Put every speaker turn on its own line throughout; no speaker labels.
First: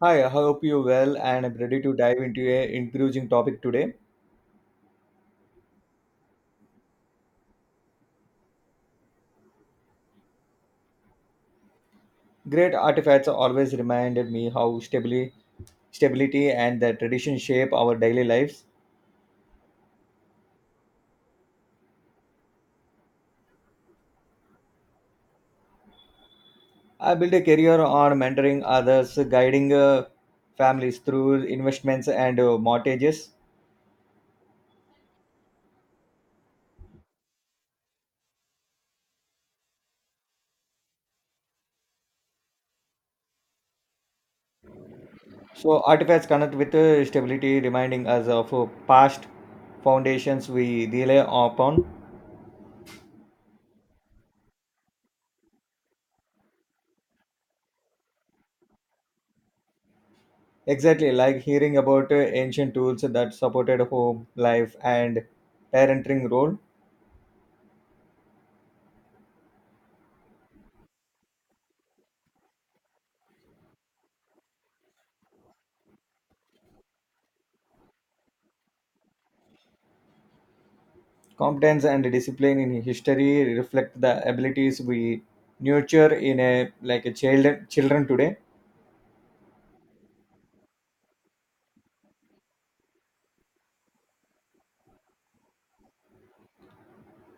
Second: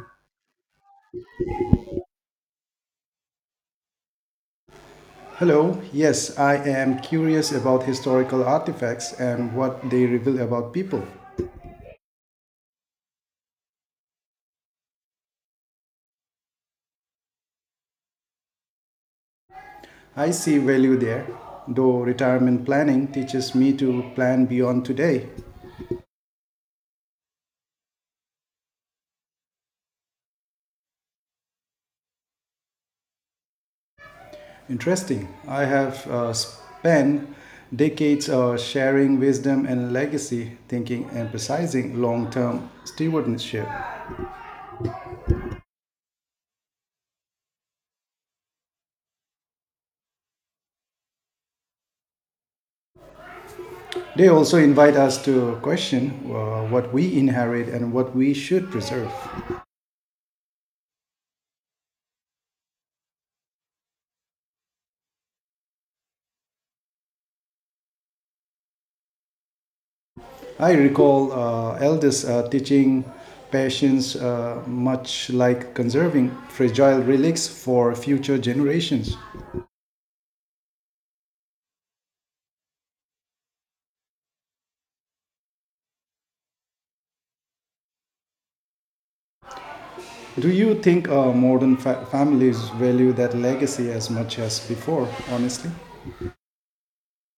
Hi, I hope you well and I'm ready to dive into a encouraging topic today.
Hello, yes, I am curious about historical artifacts and what they reveal about people.
Great artifacts always reminded me how stability and the tradition shape our daily lives.
I see value there, though retirement planning teaches me to plan beyond today.
I built a career on mentoring others, guiding families through investments and mortgages.
Interesting. I have spent decades sharing wisdom and legacy thinking, emphasizing long term stewardship.
So artifacts connect with stability, reminding us of past foundations we rely upon.
They also invite us to question what we inherit and what we should preserve.
Exactly, like hearing about ancient tools that supported home life and parenting role.
I recall elders teaching patience much like conserving fragile relics for future generations.
Competence and discipline in history reflect the abilities we nurture in a child children today.
Do you think modern families value that legacy as much as before, honestly?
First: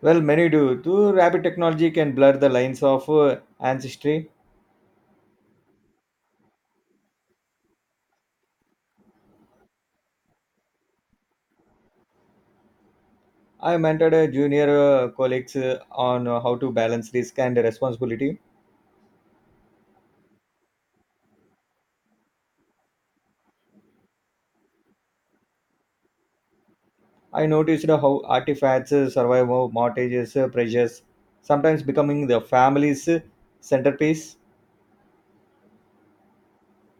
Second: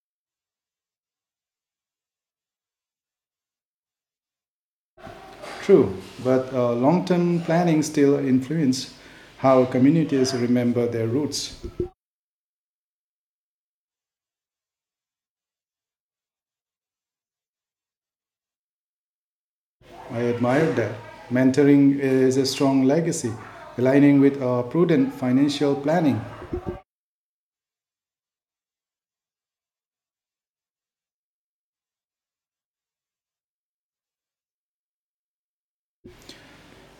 Well, many do. Too rapid technology can blur the lines of ancestry.
True, but long term planning still influences how communities remember their roots.
I mentored a junior colleagues on how to balance risk and responsibility.
I admire that. Mentoring is a strong legacy, aligning with prudent financial planning.
I noticed how artifacts survive mortgages, pressures, sometimes becoming the family's centerpiece.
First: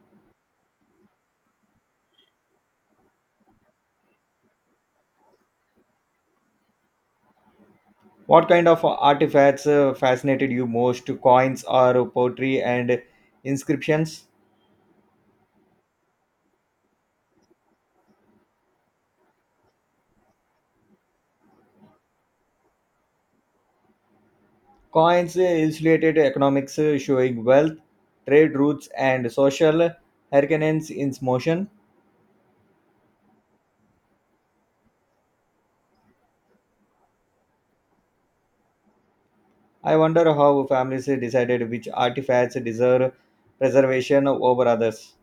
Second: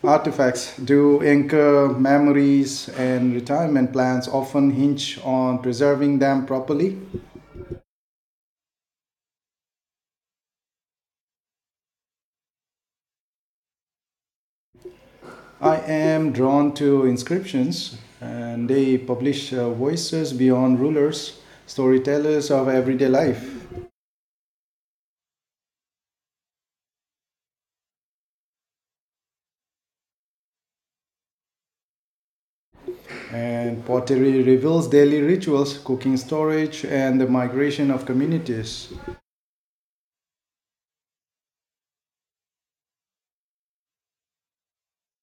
Artifacts do anchor memories, and retirement plans often hinge on preserving them properly.
What kind of artifacts fascinated you most? Coins or pottery and inscriptions?
I am drawn to inscriptions, and they publish voices beyond rulers, storytellers of everyday life.
Coins illustrated economics showing wealth, trade routes, and social hurricanes in motion.
And pottery reveals daily rituals, cooking storage, and the migration of communities.
I wonder how families decided which artifacts deserve preservation over others.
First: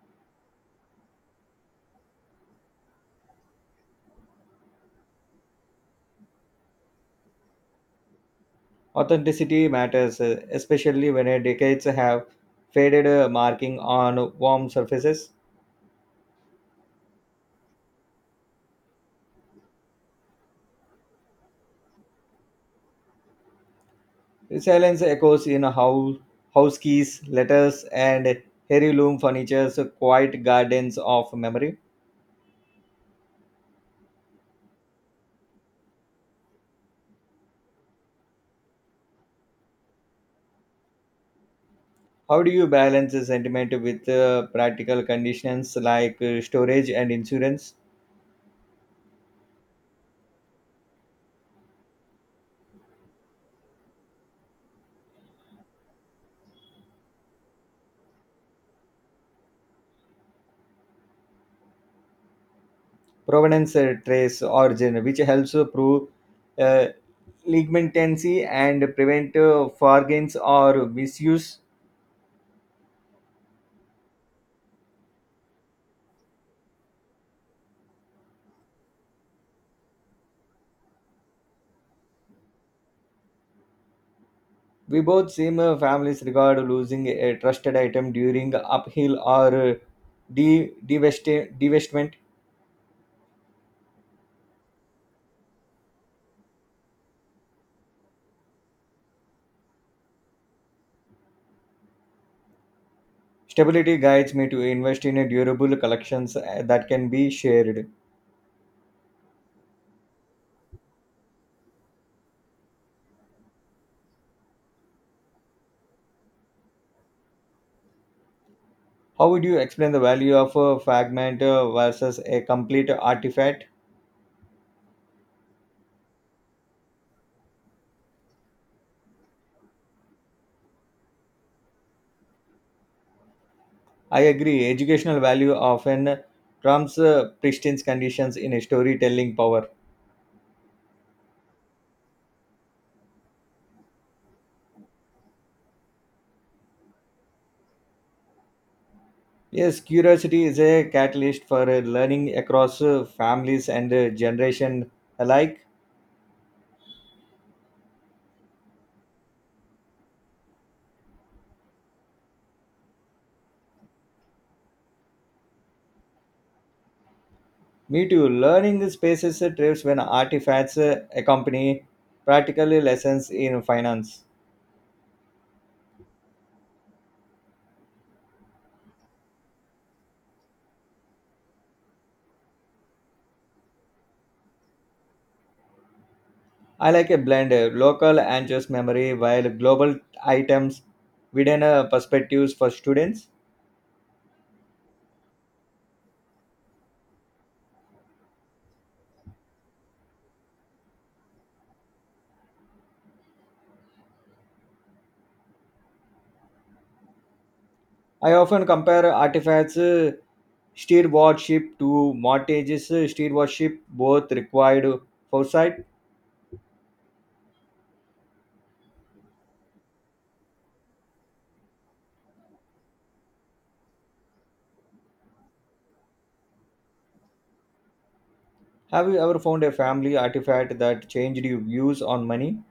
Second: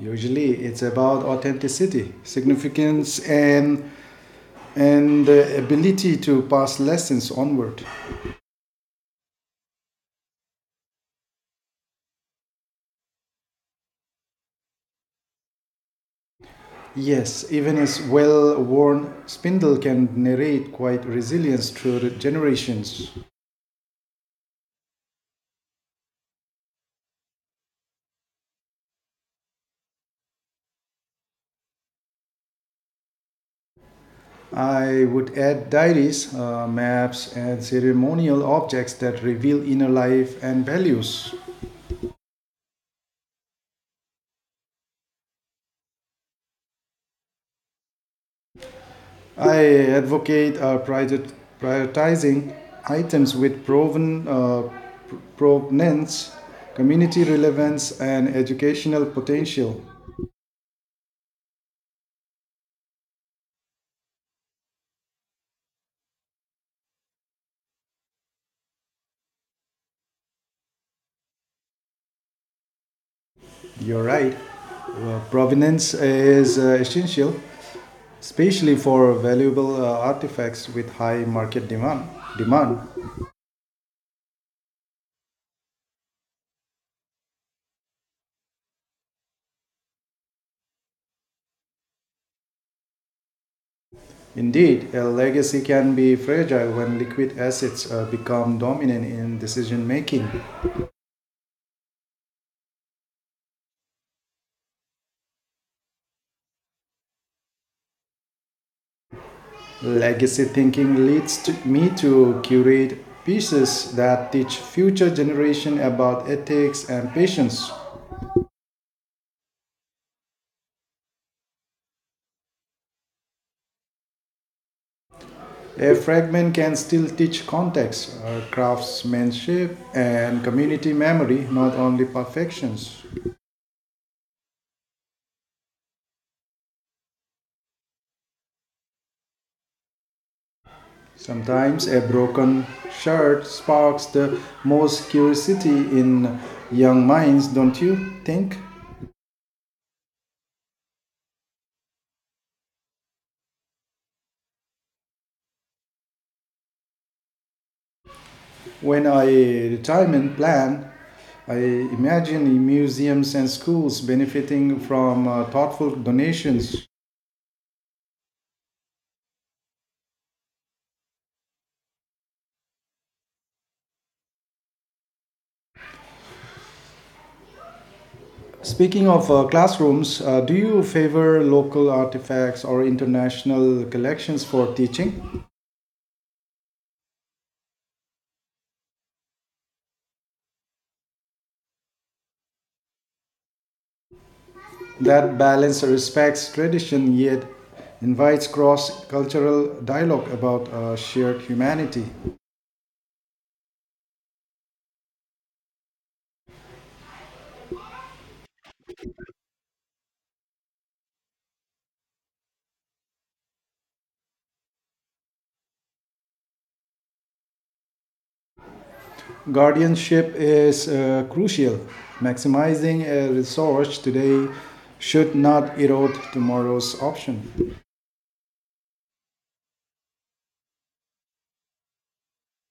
Usually, it's about authenticity, significance, and the ability to pass lessons onward.
Authenticity matters, especially when decades have faded marking on warm surfaces.
Yes, even his well worn spindle can narrate quite resilience through the generations.
Silence echoes in house keys, letters, and heirloom furniture's quiet gardens of memory.
I would add diaries, maps, and ceremonial objects that reveal inner life and values.
How do you balance the sentiment with practical conditions like storage and insurance,
I advocate prioritizing items with proven provenance, community relevance, and educational potential.
provenance, trace, origin, which helps to prove uh, leniency and prevent forgeries or misuse?
You're right. Well, provenance is essential, especially for valuable artifacts with high market demand.
We both seem families regard losing a trusted item during uphill or de- divest- divestment.
Indeed, a legacy can be fragile when liquid assets become dominant in decision making.
Stability guides me to invest in a durable collections that can be shared.
Legacy thinking leads to me to curate pieces that teach future generation about ethics and patience.
How would you explain the value of a fragment versus a complete artifact?
A fragment can still teach context, craftsmanship, and community memory, not only perfections.
I agree, educational value often trumps pristine conditions in a storytelling power.
Sometimes a broken shirt sparks the most curiosity in young minds, don't you think?
Yes, curiosity is a catalyst for learning across families and generation alike.
When I retirement plan, I imagine museums and schools benefiting from thoughtful donations.
Me too, learning spaces thrives when artifacts accompany practical lessons in finance.
Speaking of classrooms, do you favor local artifacts or international collections for teaching?
I like a blend, local and just memory, while global items within perspectives for students.
That balance respects tradition yet invites cross cultural dialogue about shared humanity.
I often compare artifacts stewardship to mortgages stewardship, both required foresight.
Guardianship is crucial. Maximizing a resource today should not erode tomorrow's option.
Have you ever found a family artifact that changed your views on money?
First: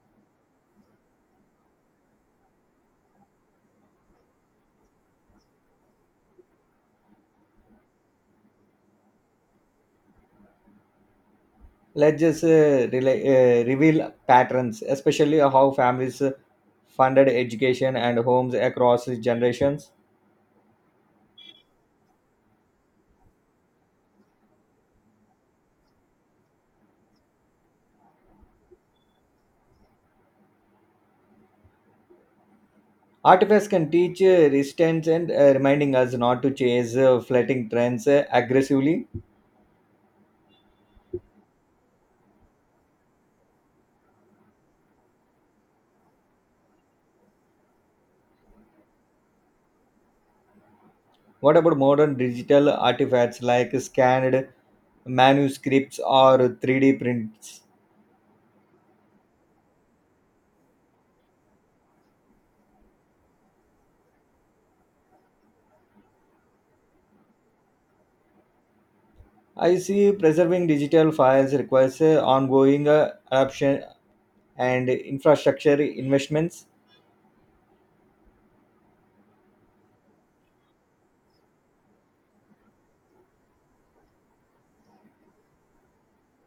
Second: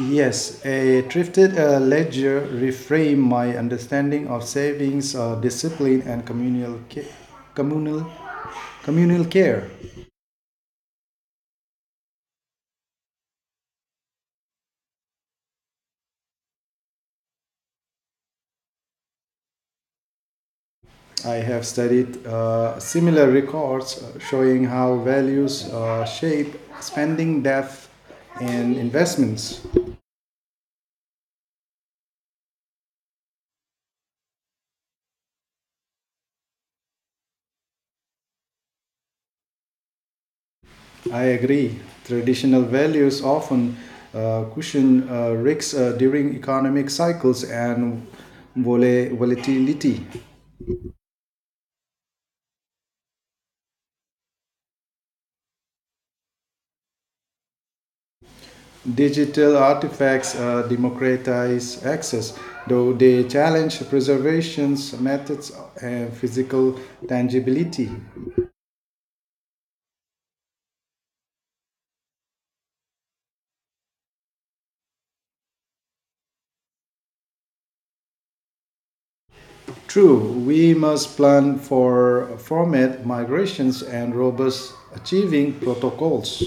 Yes, a thrifted ledger reframed my understanding of savings, discipline, and communal, communal care.
Let's just reveal patterns, especially how families funded education and homes across generations.
I have studied similar records showing how values shape spending, death, and investments.
Artifacts can teach resistance and reminding us not to chase fleeting trends aggressively.
I agree. Traditional values often cushion risks during economic cycles and volatility.
What about modern digital artifacts like scanned manuscripts or 3D prints?
Digital artifacts democratize access, though they challenge preservation's methods and physical tangibility.
I see preserving digital files requires ongoing adoption and infrastructure investments.
True, we must plan for format migrations and robust achieving protocols.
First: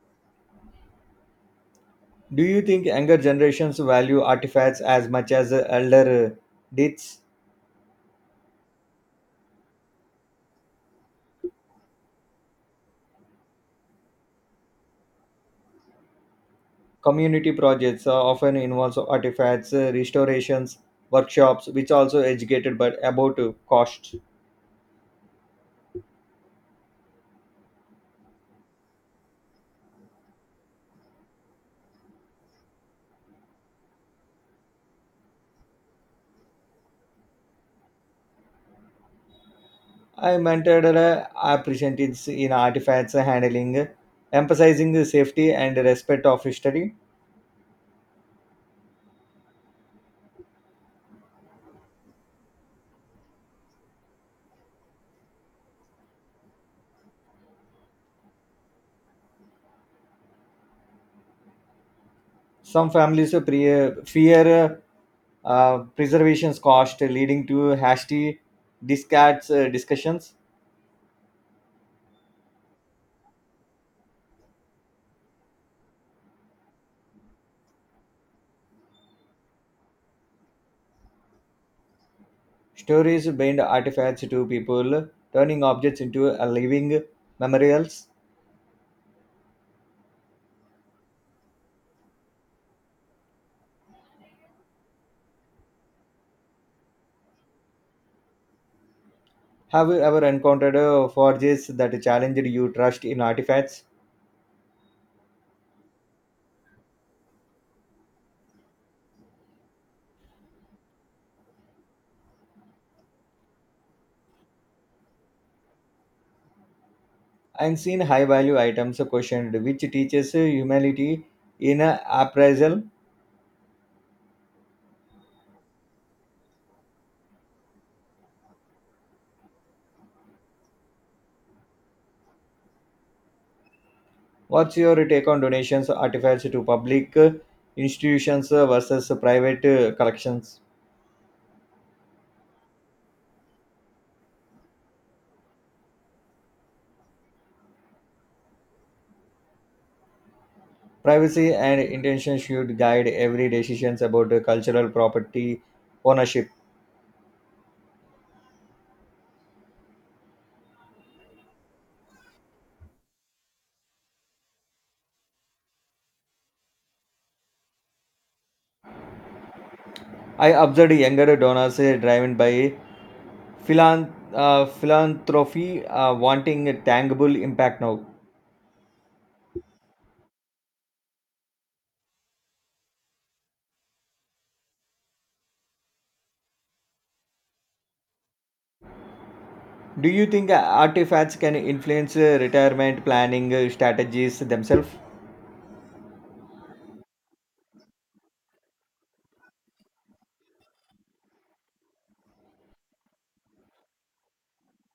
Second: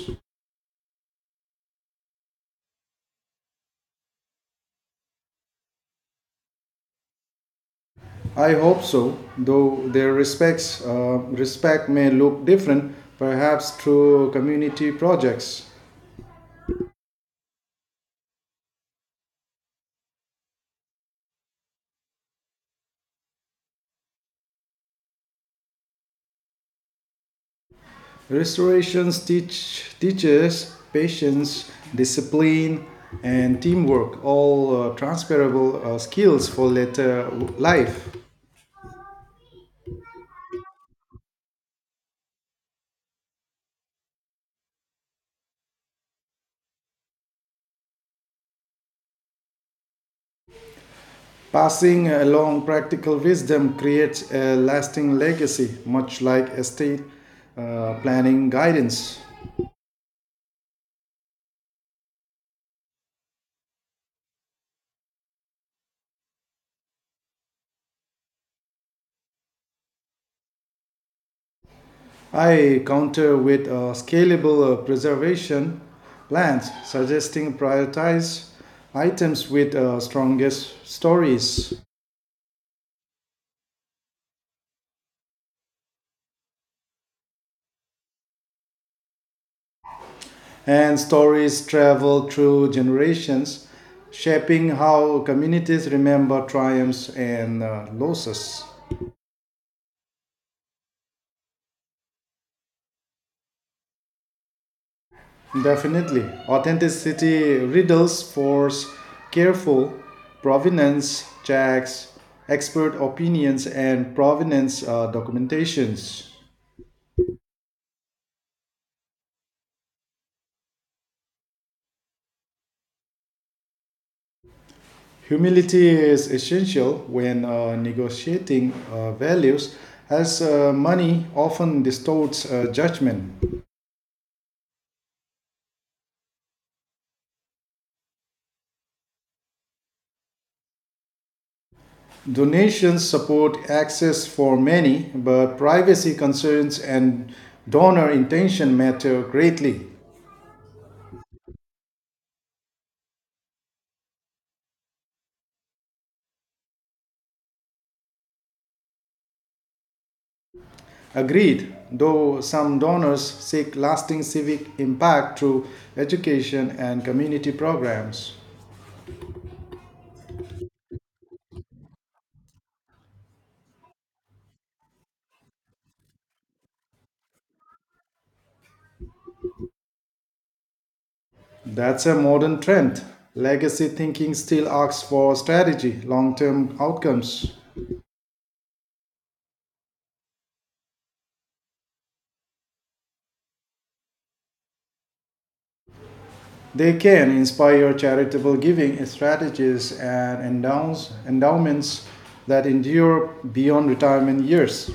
Do you think younger generations value artifacts as much as elder did?
I hope so, though their respect may look different, perhaps through community projects.
Community projects often involves artifacts, restorations, workshops, which also educated but about costs.
Restorations teaches patience, discipline, and teamwork, all transferable skills for later life.
I mentored appreciatives in artifacts handling, emphasizing the safety and respect of history.
Passing along practical wisdom creates a lasting legacy, much like estate planning guidance.
Some families fear preservation's cost, leading to hasty discards discussions.
I counter with scalable preservation plans, suggesting prioritize items with strongest stories.
Stories bind artifacts to people, turning objects into a living memorials.
And stories travel through generations, shaping how communities remember triumphs and losses.
Have you ever encountered a forges that challenged your trust in artifacts?
Definitely. Authenticity riddles force careful provenance checks, expert opinions, and provenance documentations.
And seen high value items questioned, which teaches humility in appraisal.
Humility is essential when negotiating values, as money often distorts judgment.
What's your take on donations artifacts to public institutions versus private collections?
Donations support access for many, but privacy concerns and donor intention matter greatly.
Privacy and intention should guide every decisions about cultural property ownership.
Agreed, though some donors seek lasting civic impact through education and community programs.
I observed younger donors driven by philanthropy wanting a tangible impact now.
That's a modern trend. Legacy thinking still asks for strategy, long term outcomes.
Do you think artifacts can influence retirement planning strategies themselves?
They can inspire charitable giving strategies and endowments that endure beyond retirement years.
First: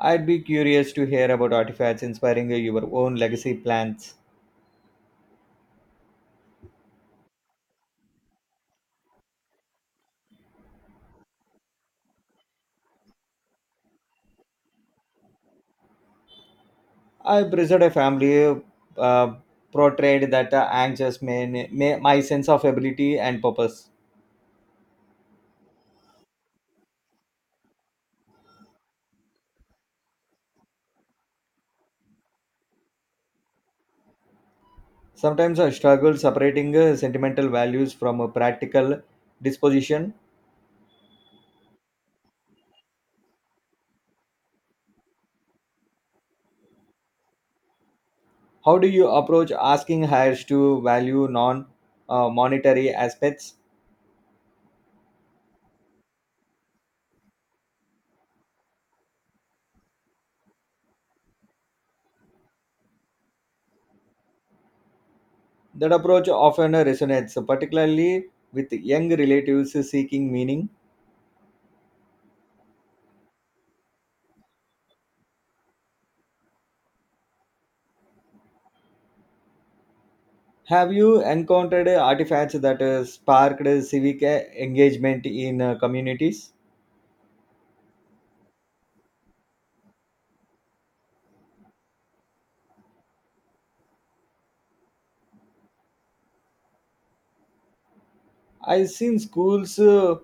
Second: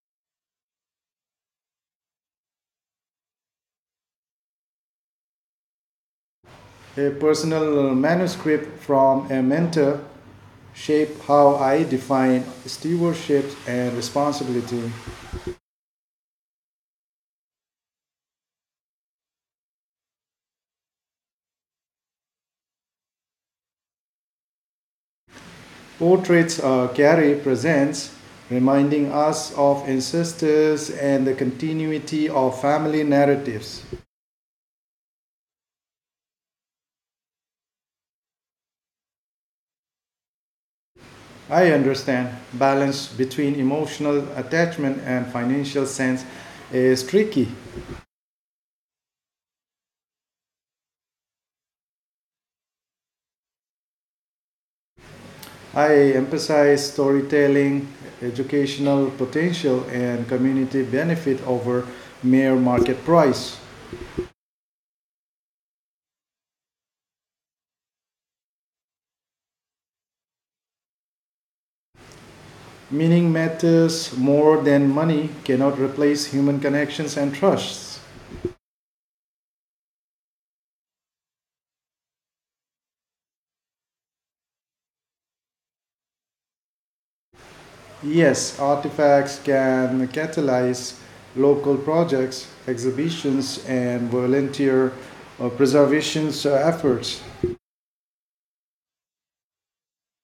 I'd be curious to hear about artifacts inspiring your own legacy plans.
A personal manuscript from a mentor shape how I define stewardship and responsibility.
I preserved a family uh, portrait that anchors my sense of ability and purpose.
Portraits Carrie presents, reminding us of ancestors and the continuity of family narratives.
Sometimes I struggle separating sentimental values from a practical disposition.
I understand balance between emotional attachment and financial sense is tricky.
How do you approach asking hires to value non monetary aspects?
I emphasize storytelling, educational potential, and community benefit over mere market price.
That approach often resonates, particularly with young relatives seeking meaning.
Meaning matters more than money, cannot replace human connections and trusts.
Have you encountered artifacts that sparked civic engagement in communities?
Yes, artifacts can catalyze local projects, exhibitions, and volunteer preservation efforts.
I've seen schools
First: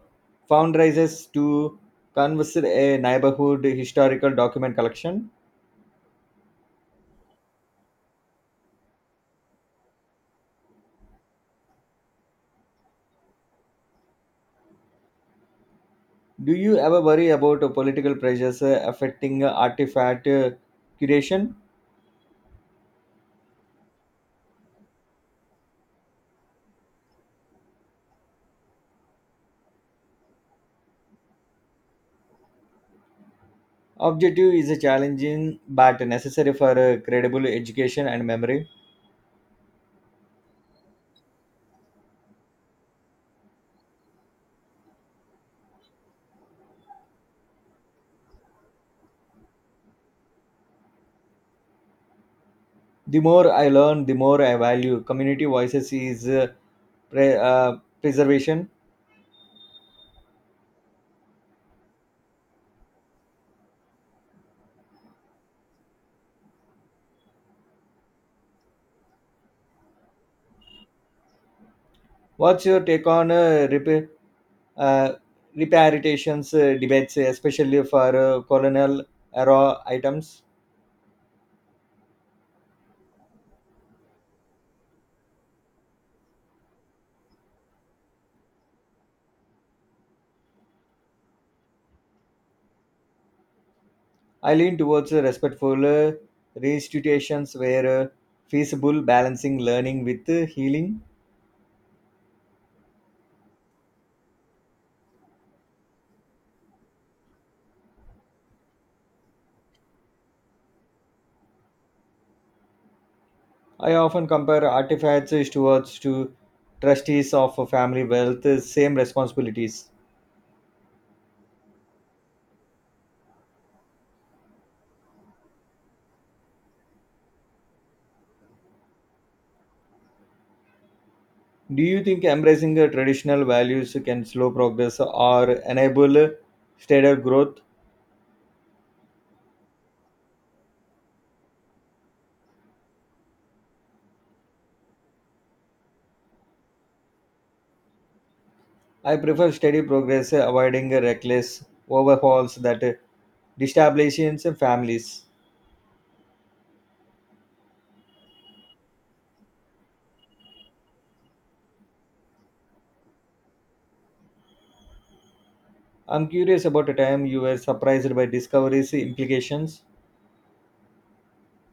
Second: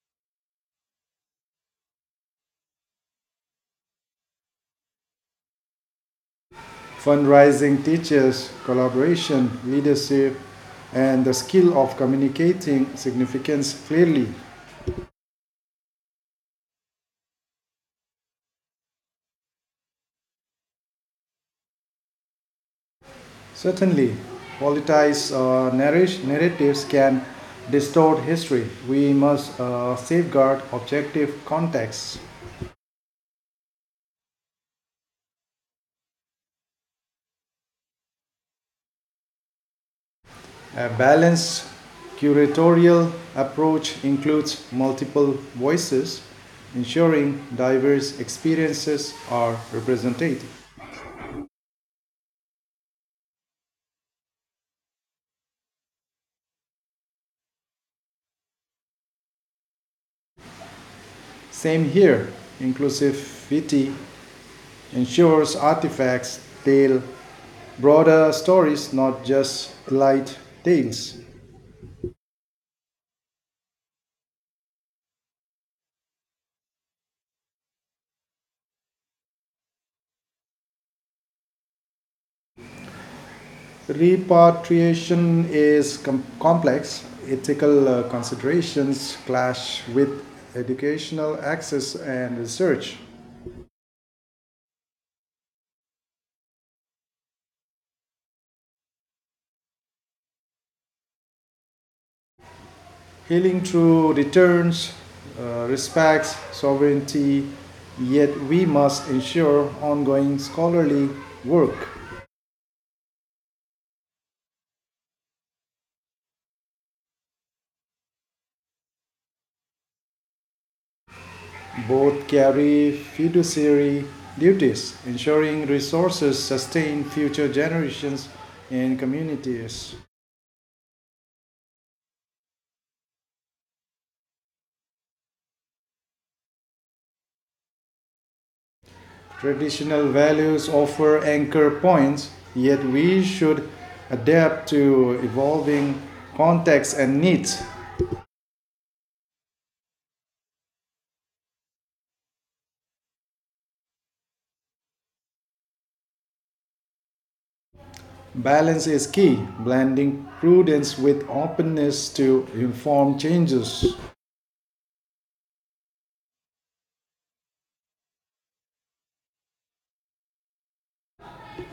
fundraisers to converse a neighborhood historical document collection.
Fundraising teaches collaboration, leadership, and the skill of communicating significance clearly.
Do you ever worry about political pressures affecting artifact curation?
Certainly, politicized narratives can distort history. We must safeguard objective contexts.
Objective is a challenging but necessary for credible education and memory.
A balanced curatorial approach includes multiple voices, ensuring diverse experiences are represented.
The more I learn the more I value community voices is pre- uh, preservation.
Same here, inclusivity ensures artifacts tell broader stories, not just light tales.
What's your take on uh, reparitations debates especially for colonial era items?
Repatriation is complex. Ethical considerations clash with educational access and research.
I lean towards respectful restitutions where feasible balancing learning with healing.
Healing through returns respects sovereignty, yet we must ensure ongoing scholarly work.
I often compare artifacts towards to trustees of family wealth same responsibilities.
Both carry fiduciary duties, ensuring resources sustain future generations and communities.
Do you think embracing traditional values can slow progress or enable steadier growth?
Traditional values offer anchor points, yet we should adapt to evolving contexts and needs.
I prefer steady progress, avoiding reckless overhauls that destabilizes families.
Balance is key, blending prudence with openness to inform changes.
I'm curious about a time you were surprised by discoveries' implications.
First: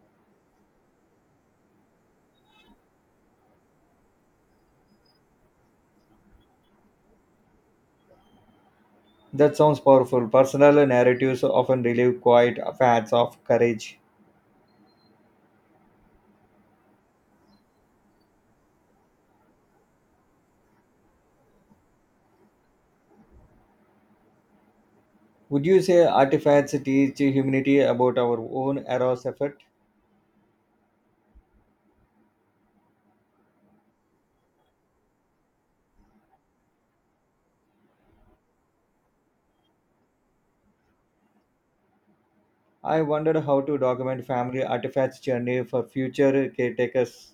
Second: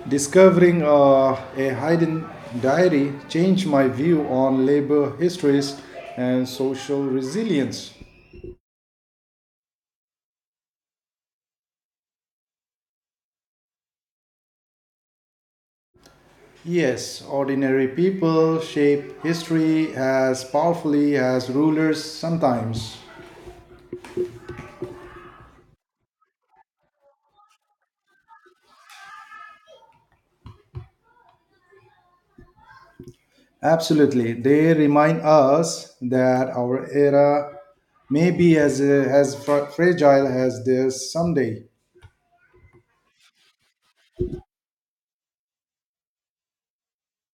Discovering a hidden diary changed my view on labor histories and social resilience.
That sounds powerful. Personal narratives often relieve quiet facts of courage.
Yes, ordinary people shape history as powerfully as rulers sometimes.
Would you say artifacts teach humanity about our own era's effort?
Absolutely, they remind us that our era may be as fragile as theirs someday.
I wondered how to document family artifacts journey for future caretakers.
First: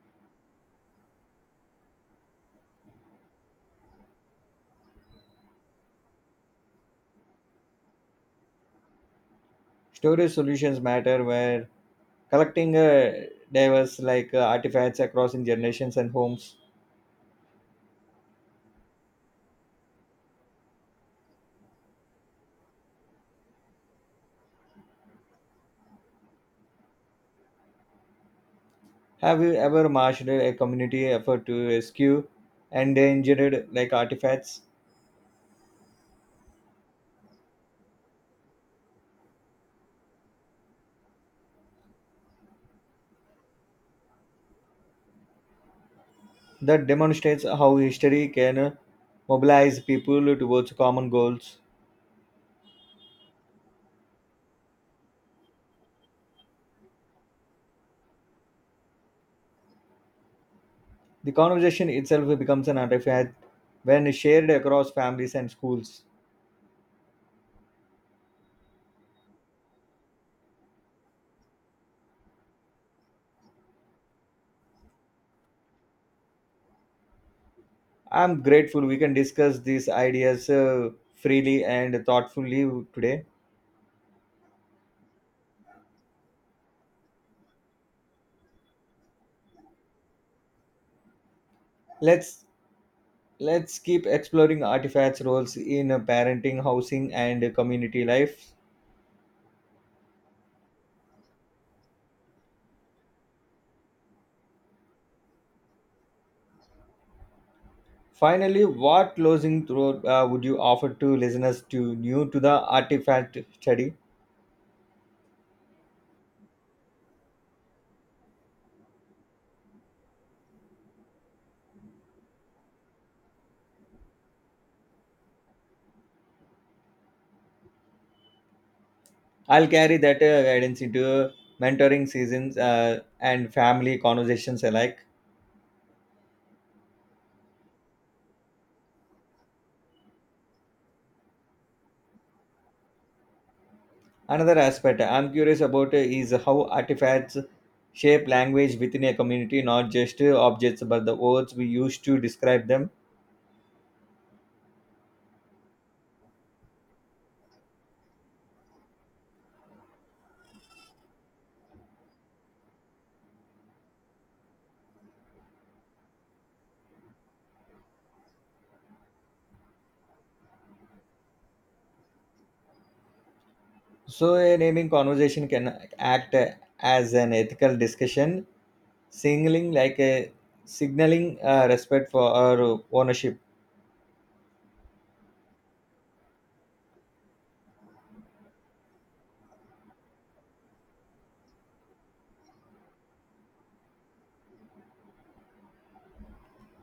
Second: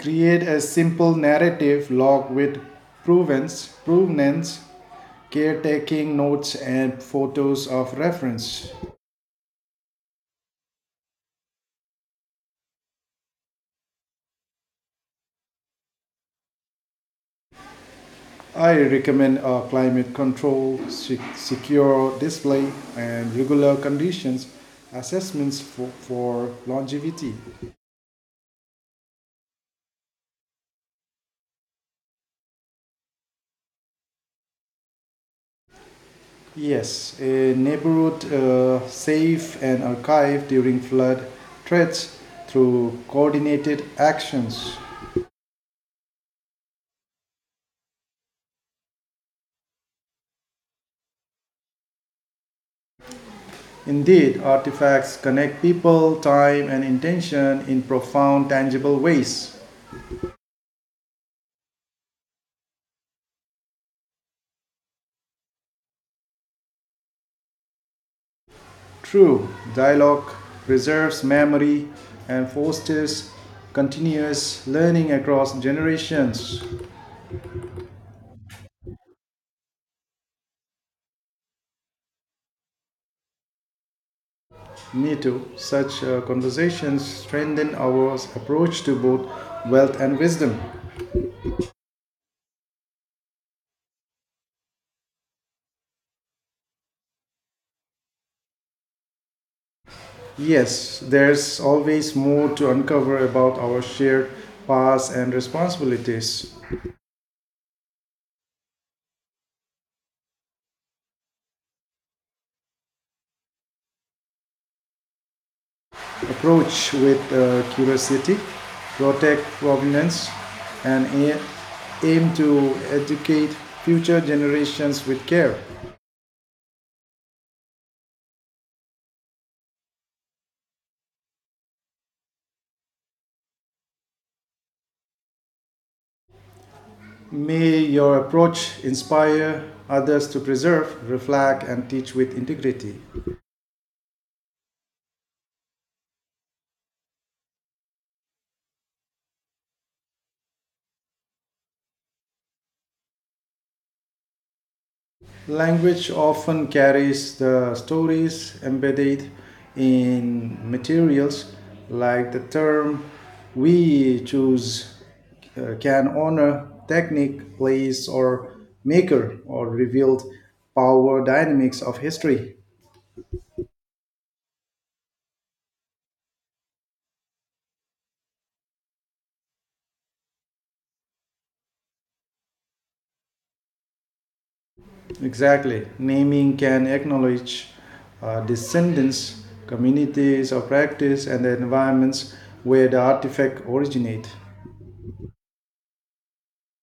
Create a simple narrative log with provenance caretaking notes and photos of reference.
Storage solutions matter where collecting diverse like artifacts across in generations and homes.
I recommend a climate control, secure display, and regular conditions assessments for longevity.
Have you ever marshaled a community effort to rescue endangered like artifacts?
Yes, a neighborhood safe and archived during flood threats through coordinated actions.
That demonstrates how history can mobilize people towards common goals.
Indeed, artifacts connect people, time, and intention in profound, tangible ways.
The conversation itself becomes an artifact when shared across families and schools.
True, dialogue preserves memory and fosters continuous learning across generations.
I'm grateful we can discuss these ideas freely and thoughtfully today.
Me too. Such conversations strengthen our approach to both wealth and wisdom.
Let's let's keep exploring artifacts' roles in parenting, housing, and community life.
Yes, there's always more to uncover about our shared past and responsibilities.
Finally, what closing thought would you offer to listeners to new to the artifact study?
Approach with curiosity, protect provenance, and aim to educate future generations with care.
I'll carry that guidance into mentoring seasons and family conversations alike.
May your approach inspire others to preserve, reflect, and teach with integrity.
Another aspect I'm curious about is how artifacts shape language within a community, not just objects, but the words we use to describe them.
Language often carries the stories embedded in materials, like the term we choose can honor technique, place, or maker, or revealed power dynamics of history.
So, a naming conversation can act as an ethical discussion, signaling like a signaling respect for our ownership.
Exactly. Naming can acknowledge descendants, communities of practice, and the environments where the artifact originates.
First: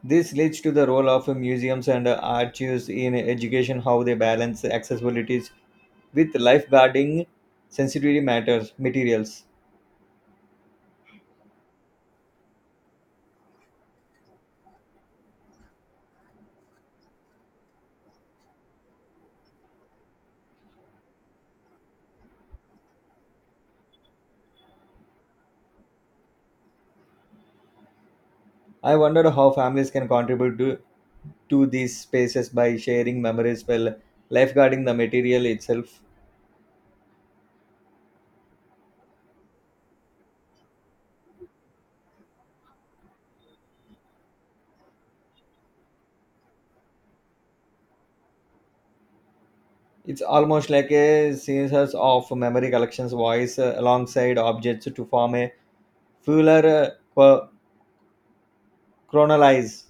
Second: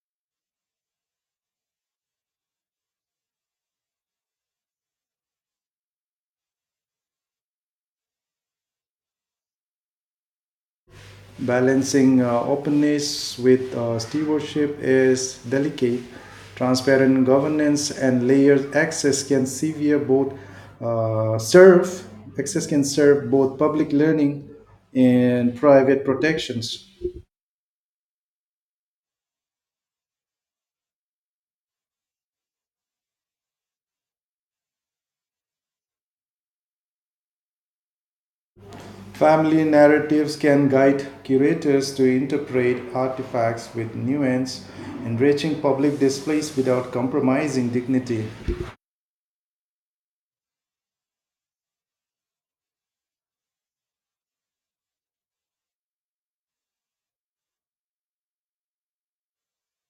This leads to the role of museums and archives in education, how they balance accessibilities with lifeguarding sensitivity matters materials.
Balancing openness with stewardship is delicate. Transparent governance and layered access can severe both serve access can serve both public learning and private protections.
I wonder how families can contribute to these spaces by sharing memories while lifeguarding the material itself.
Family narratives can guide curators to interpret artifacts with nuance, enriching public displays without compromising dignity.
It's almost like a series of memory collections voice alongside objects to form a fuller chronolise.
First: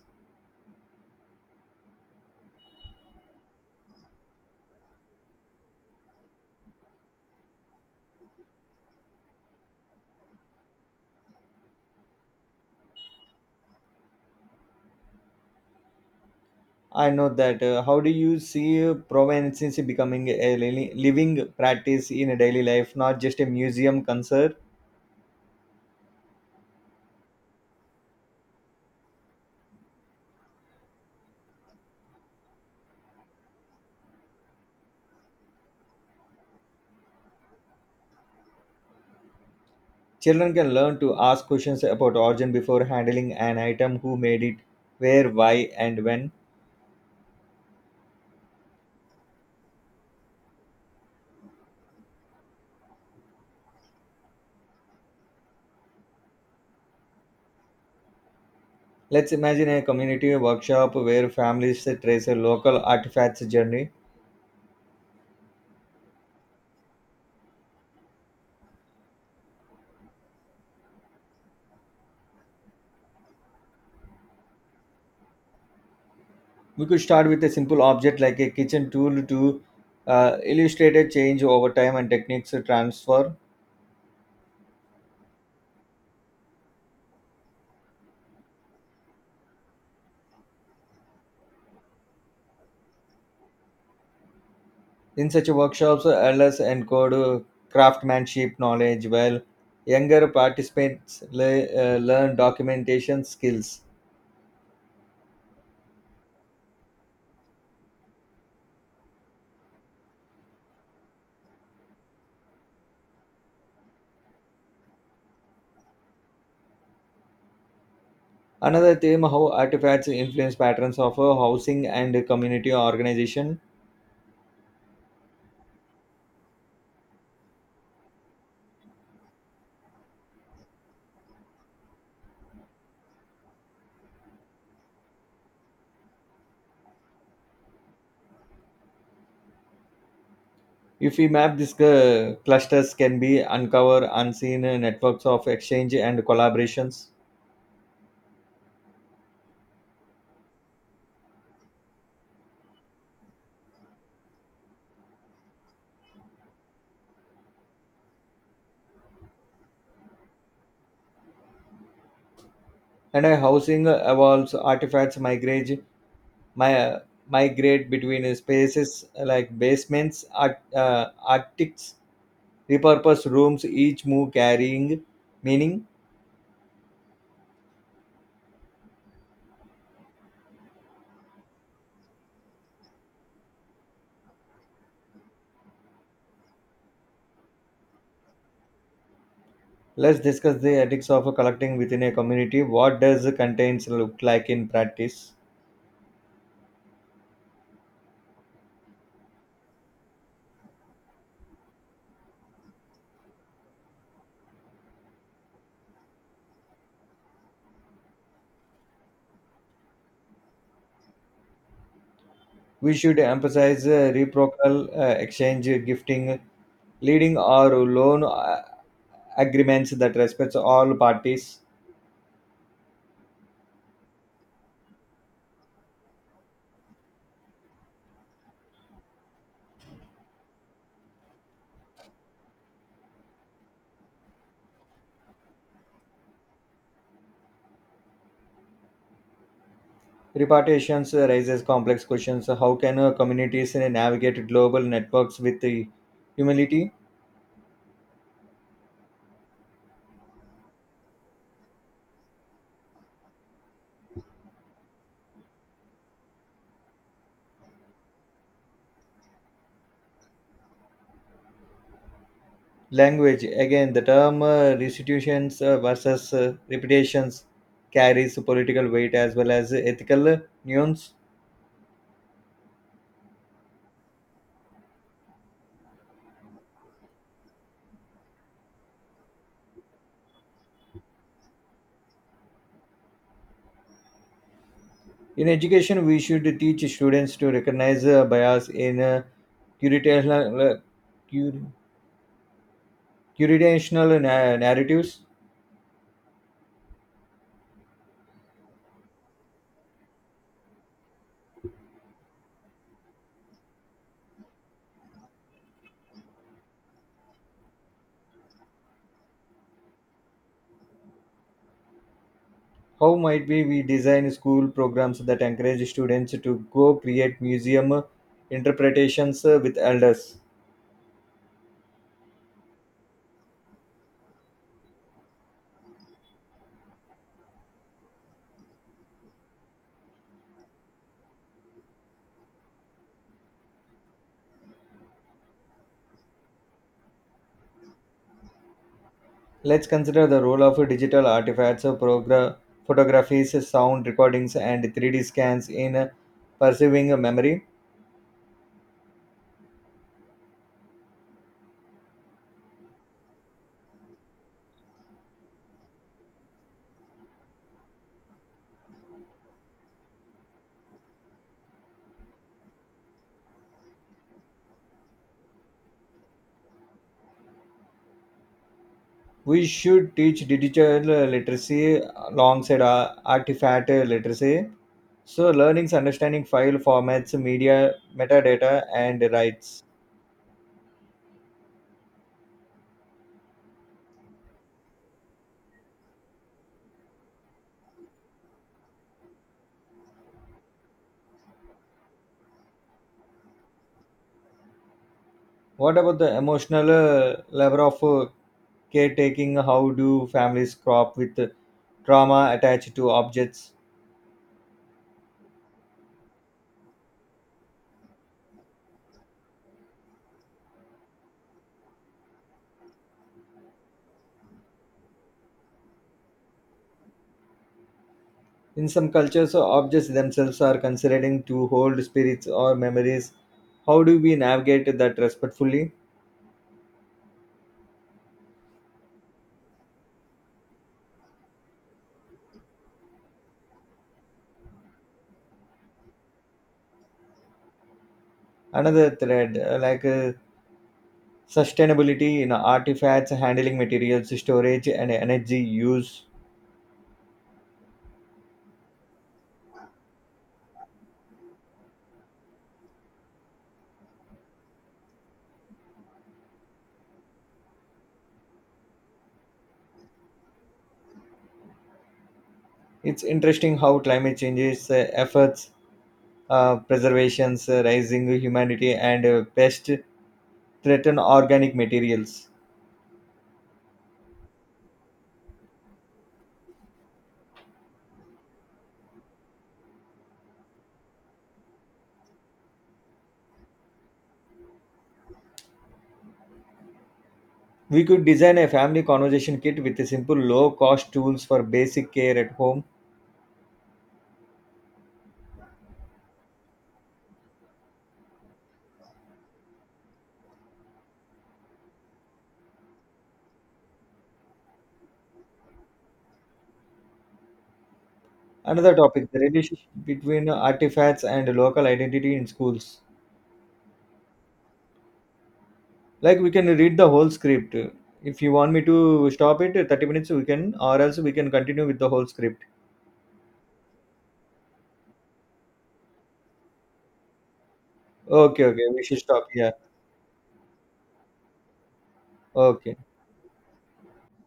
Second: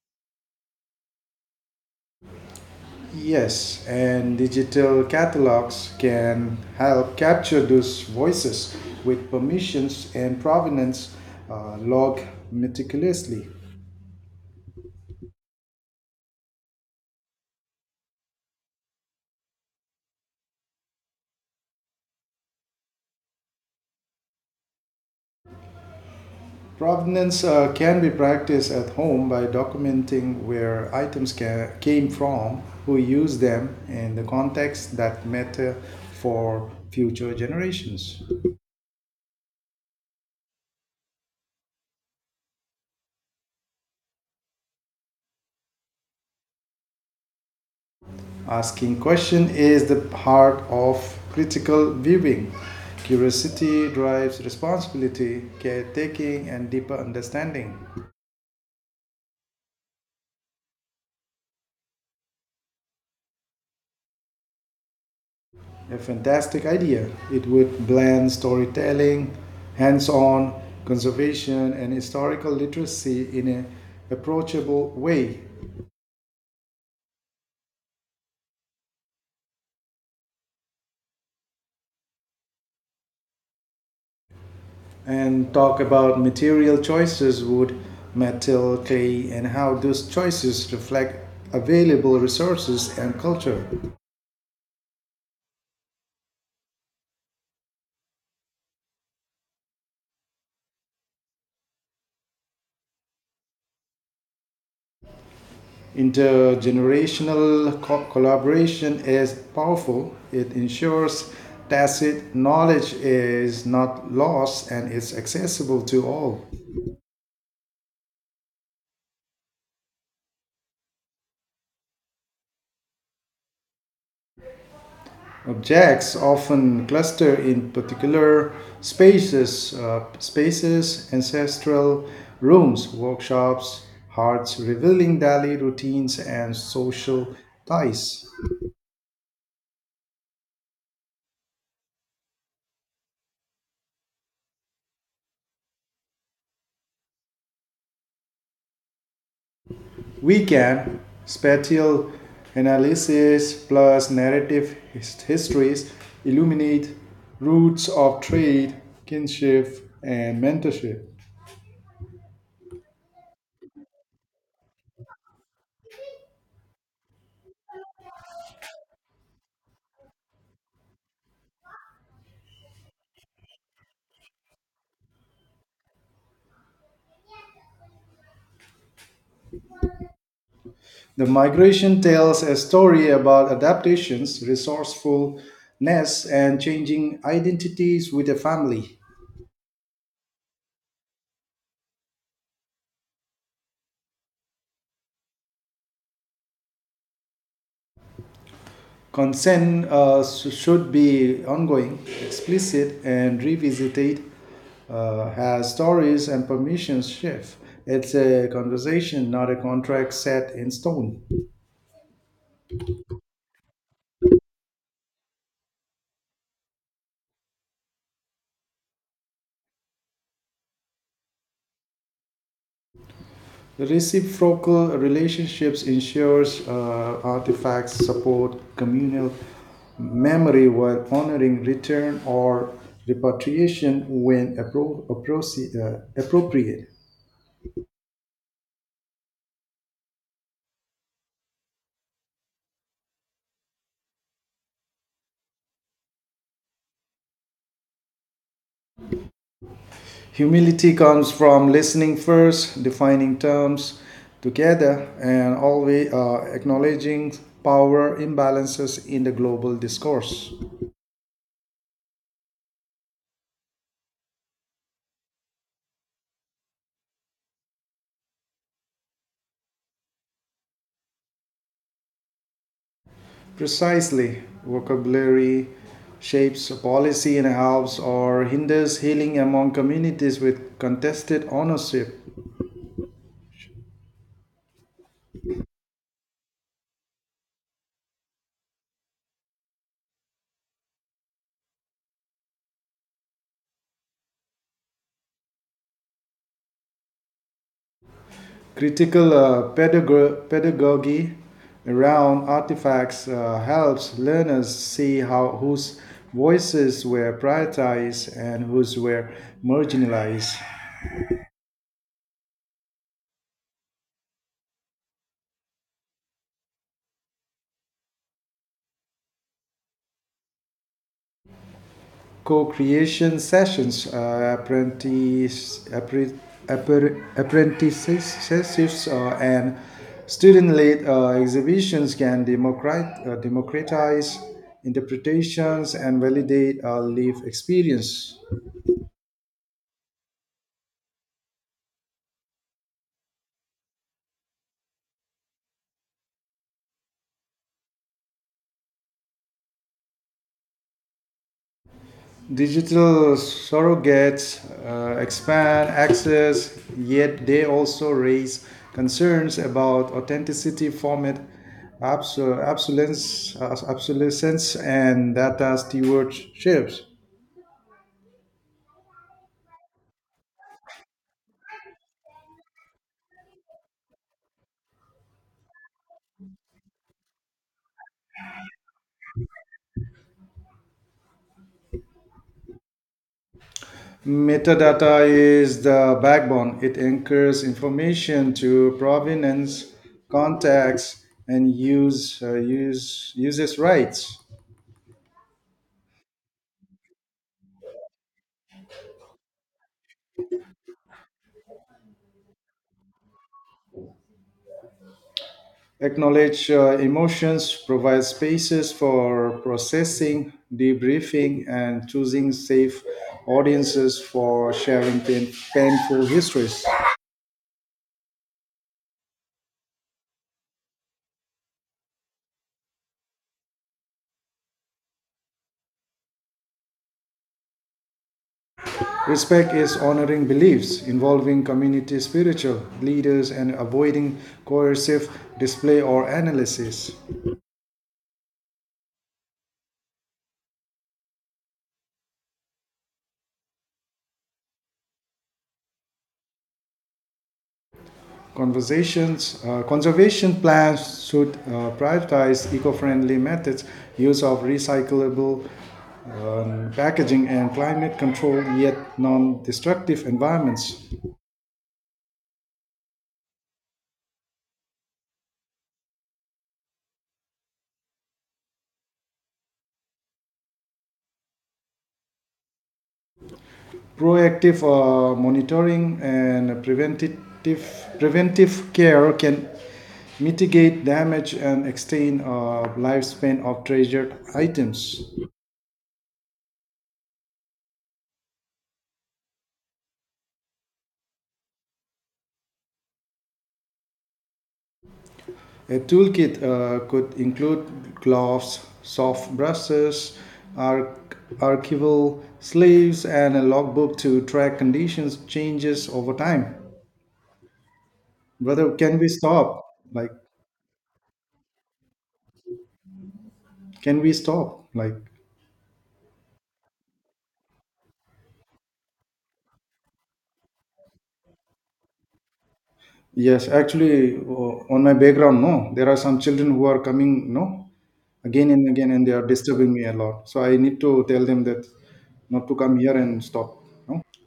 Yes, and digital catalogs can help capture those voices with permissions and provenance logged meticulously.
I know that. How do you see provenance becoming a living practice in a daily life, not just a museum concert?
Provenance can be practiced at home by documenting where items came from, who used them, and the context that matter for future generations.
Children can learn to ask questions about origin before handling an item, who made it, where, why, and when.
Asking question is the heart of critical viewing. Curiosity drives responsibility, caretaking, and deeper understanding.
Let's imagine a community workshop where families trace a local artifacts journey.
A fantastic idea. It would blend storytelling, hands on, conservation, and historical literacy in an approachable way,
We could start with a simple object like a kitchen tool to illustrate a change over time and techniques to transfer.
and talk about material choices wood, metal, clay, and how those choices reflect available resources and culture.
In such workshops, elders encode craftsmanship knowledge while younger participants learn documentation skills.
Intergenerational collaboration is powerful, it ensures tacit knowledge is not lost and is accessible to all.
Another theme how artifacts influence patterns of housing and community organization.
Objects often cluster in particular spaces, ancestral rooms, workshops, hearts, revealing daily routines and social ties.
If we map these clusters can be uncover unseen networks of exchange and collaborations.
We can spatial analysis plus narrative histories illuminate roots of trade, kinship, and mentorship.
And a housing evolves artifacts migrate my, uh, migrate between spaces like basements arctics repurposed rooms each move carrying meaning.
The migration tells a story about adaptations, resourcefulness, and changing identities with a family.
Let's discuss the ethics of collecting within a community what does contains look like in practice.
Consent should be ongoing, explicit, and revisited as stories and permissions shift. It's a conversation, not a contract set in stone.
We should emphasize reciprocal exchange gifting leading or loan agreements that respects all parties.
The reciprocal relationships ensures artifacts support communal memory while honoring return or repatriation when appropriate.
Repartitions raises complex questions. How can communities navigate global networks with the humility?
Humility comes from listening first, defining terms together, and always acknowledging power imbalances in the global discourse.
Language again, the term restitutions versus reputations carries political weight as well as ethical nuance.
Precisely, vocabulary shapes policy and helps or hinders healing among communities with contested ownership.
In education, we should teach students to recognize bias in curatorial, cur- curational narratives.
Critical pedagogy around artifacts helps learners see how whose voices were prioritized and whose were marginalized.
How might we design school programs that encourage students to go create museum interpretations with elders?
Co-creation sessions, apprenticeships, and student-led exhibitions can democratize interpretations and validate lived experience.
Let's consider the role of digital artifacts, photographies, sound recordings, and 3D scans in preserving memory.
Digital surrogates expand access, yet they also raise concerns about authenticity, format obsolescence and data stewardships.
We should teach digital literacy alongside artifact literacy. So, learning's understanding file formats, media, metadata, and rights.
Metadata is the backbone. It anchors information to provenance, context, and uses rights.
What about the emotional level of caretaking how do families cope with trauma attached to objects?
Acknowledge emotions, provide spaces for processing, debriefing, and choosing safe audiences for sharing painful histories.
In some cultures objects themselves are considered to hold spirits or memories how do we navigate that respectfully?
Respect is honoring beliefs, involving community spiritual leaders, and avoiding coercive display or analysis.
Another thread sustainability in artifacts handling materials storage and energy use.
Conservation plans should prioritize eco-friendly methods, use of recyclable packaging and climate control yet non-destructive environments.
It's interesting how climate changes efforts preservations rising humanity and pest threaten organic materials.
Proactive monitoring and preventative preventive care can mitigate damage and extend lifespan of treasured items.
We could design a family conversation kit with a simple low cost tools for basic care at home.
A toolkit could include gloves, soft brushes, archival sleeves and a logbook to track conditions changes over time. Brother,
Another
can we
topic the
stop,
relationship
like
between artifacts and local identity in schools.
like?
Like we can read the whole script. If you want me to stop it at 30 minutes we can or else we can continue with the whole script.
Yes, actually, on my background, no, there are some children who are coming. No,
Okay,
again and
okay, we
again,
should
and they are
stop here.
disturbing me a lot, so I need to tell them that not to
Okay.
come here and stop. No.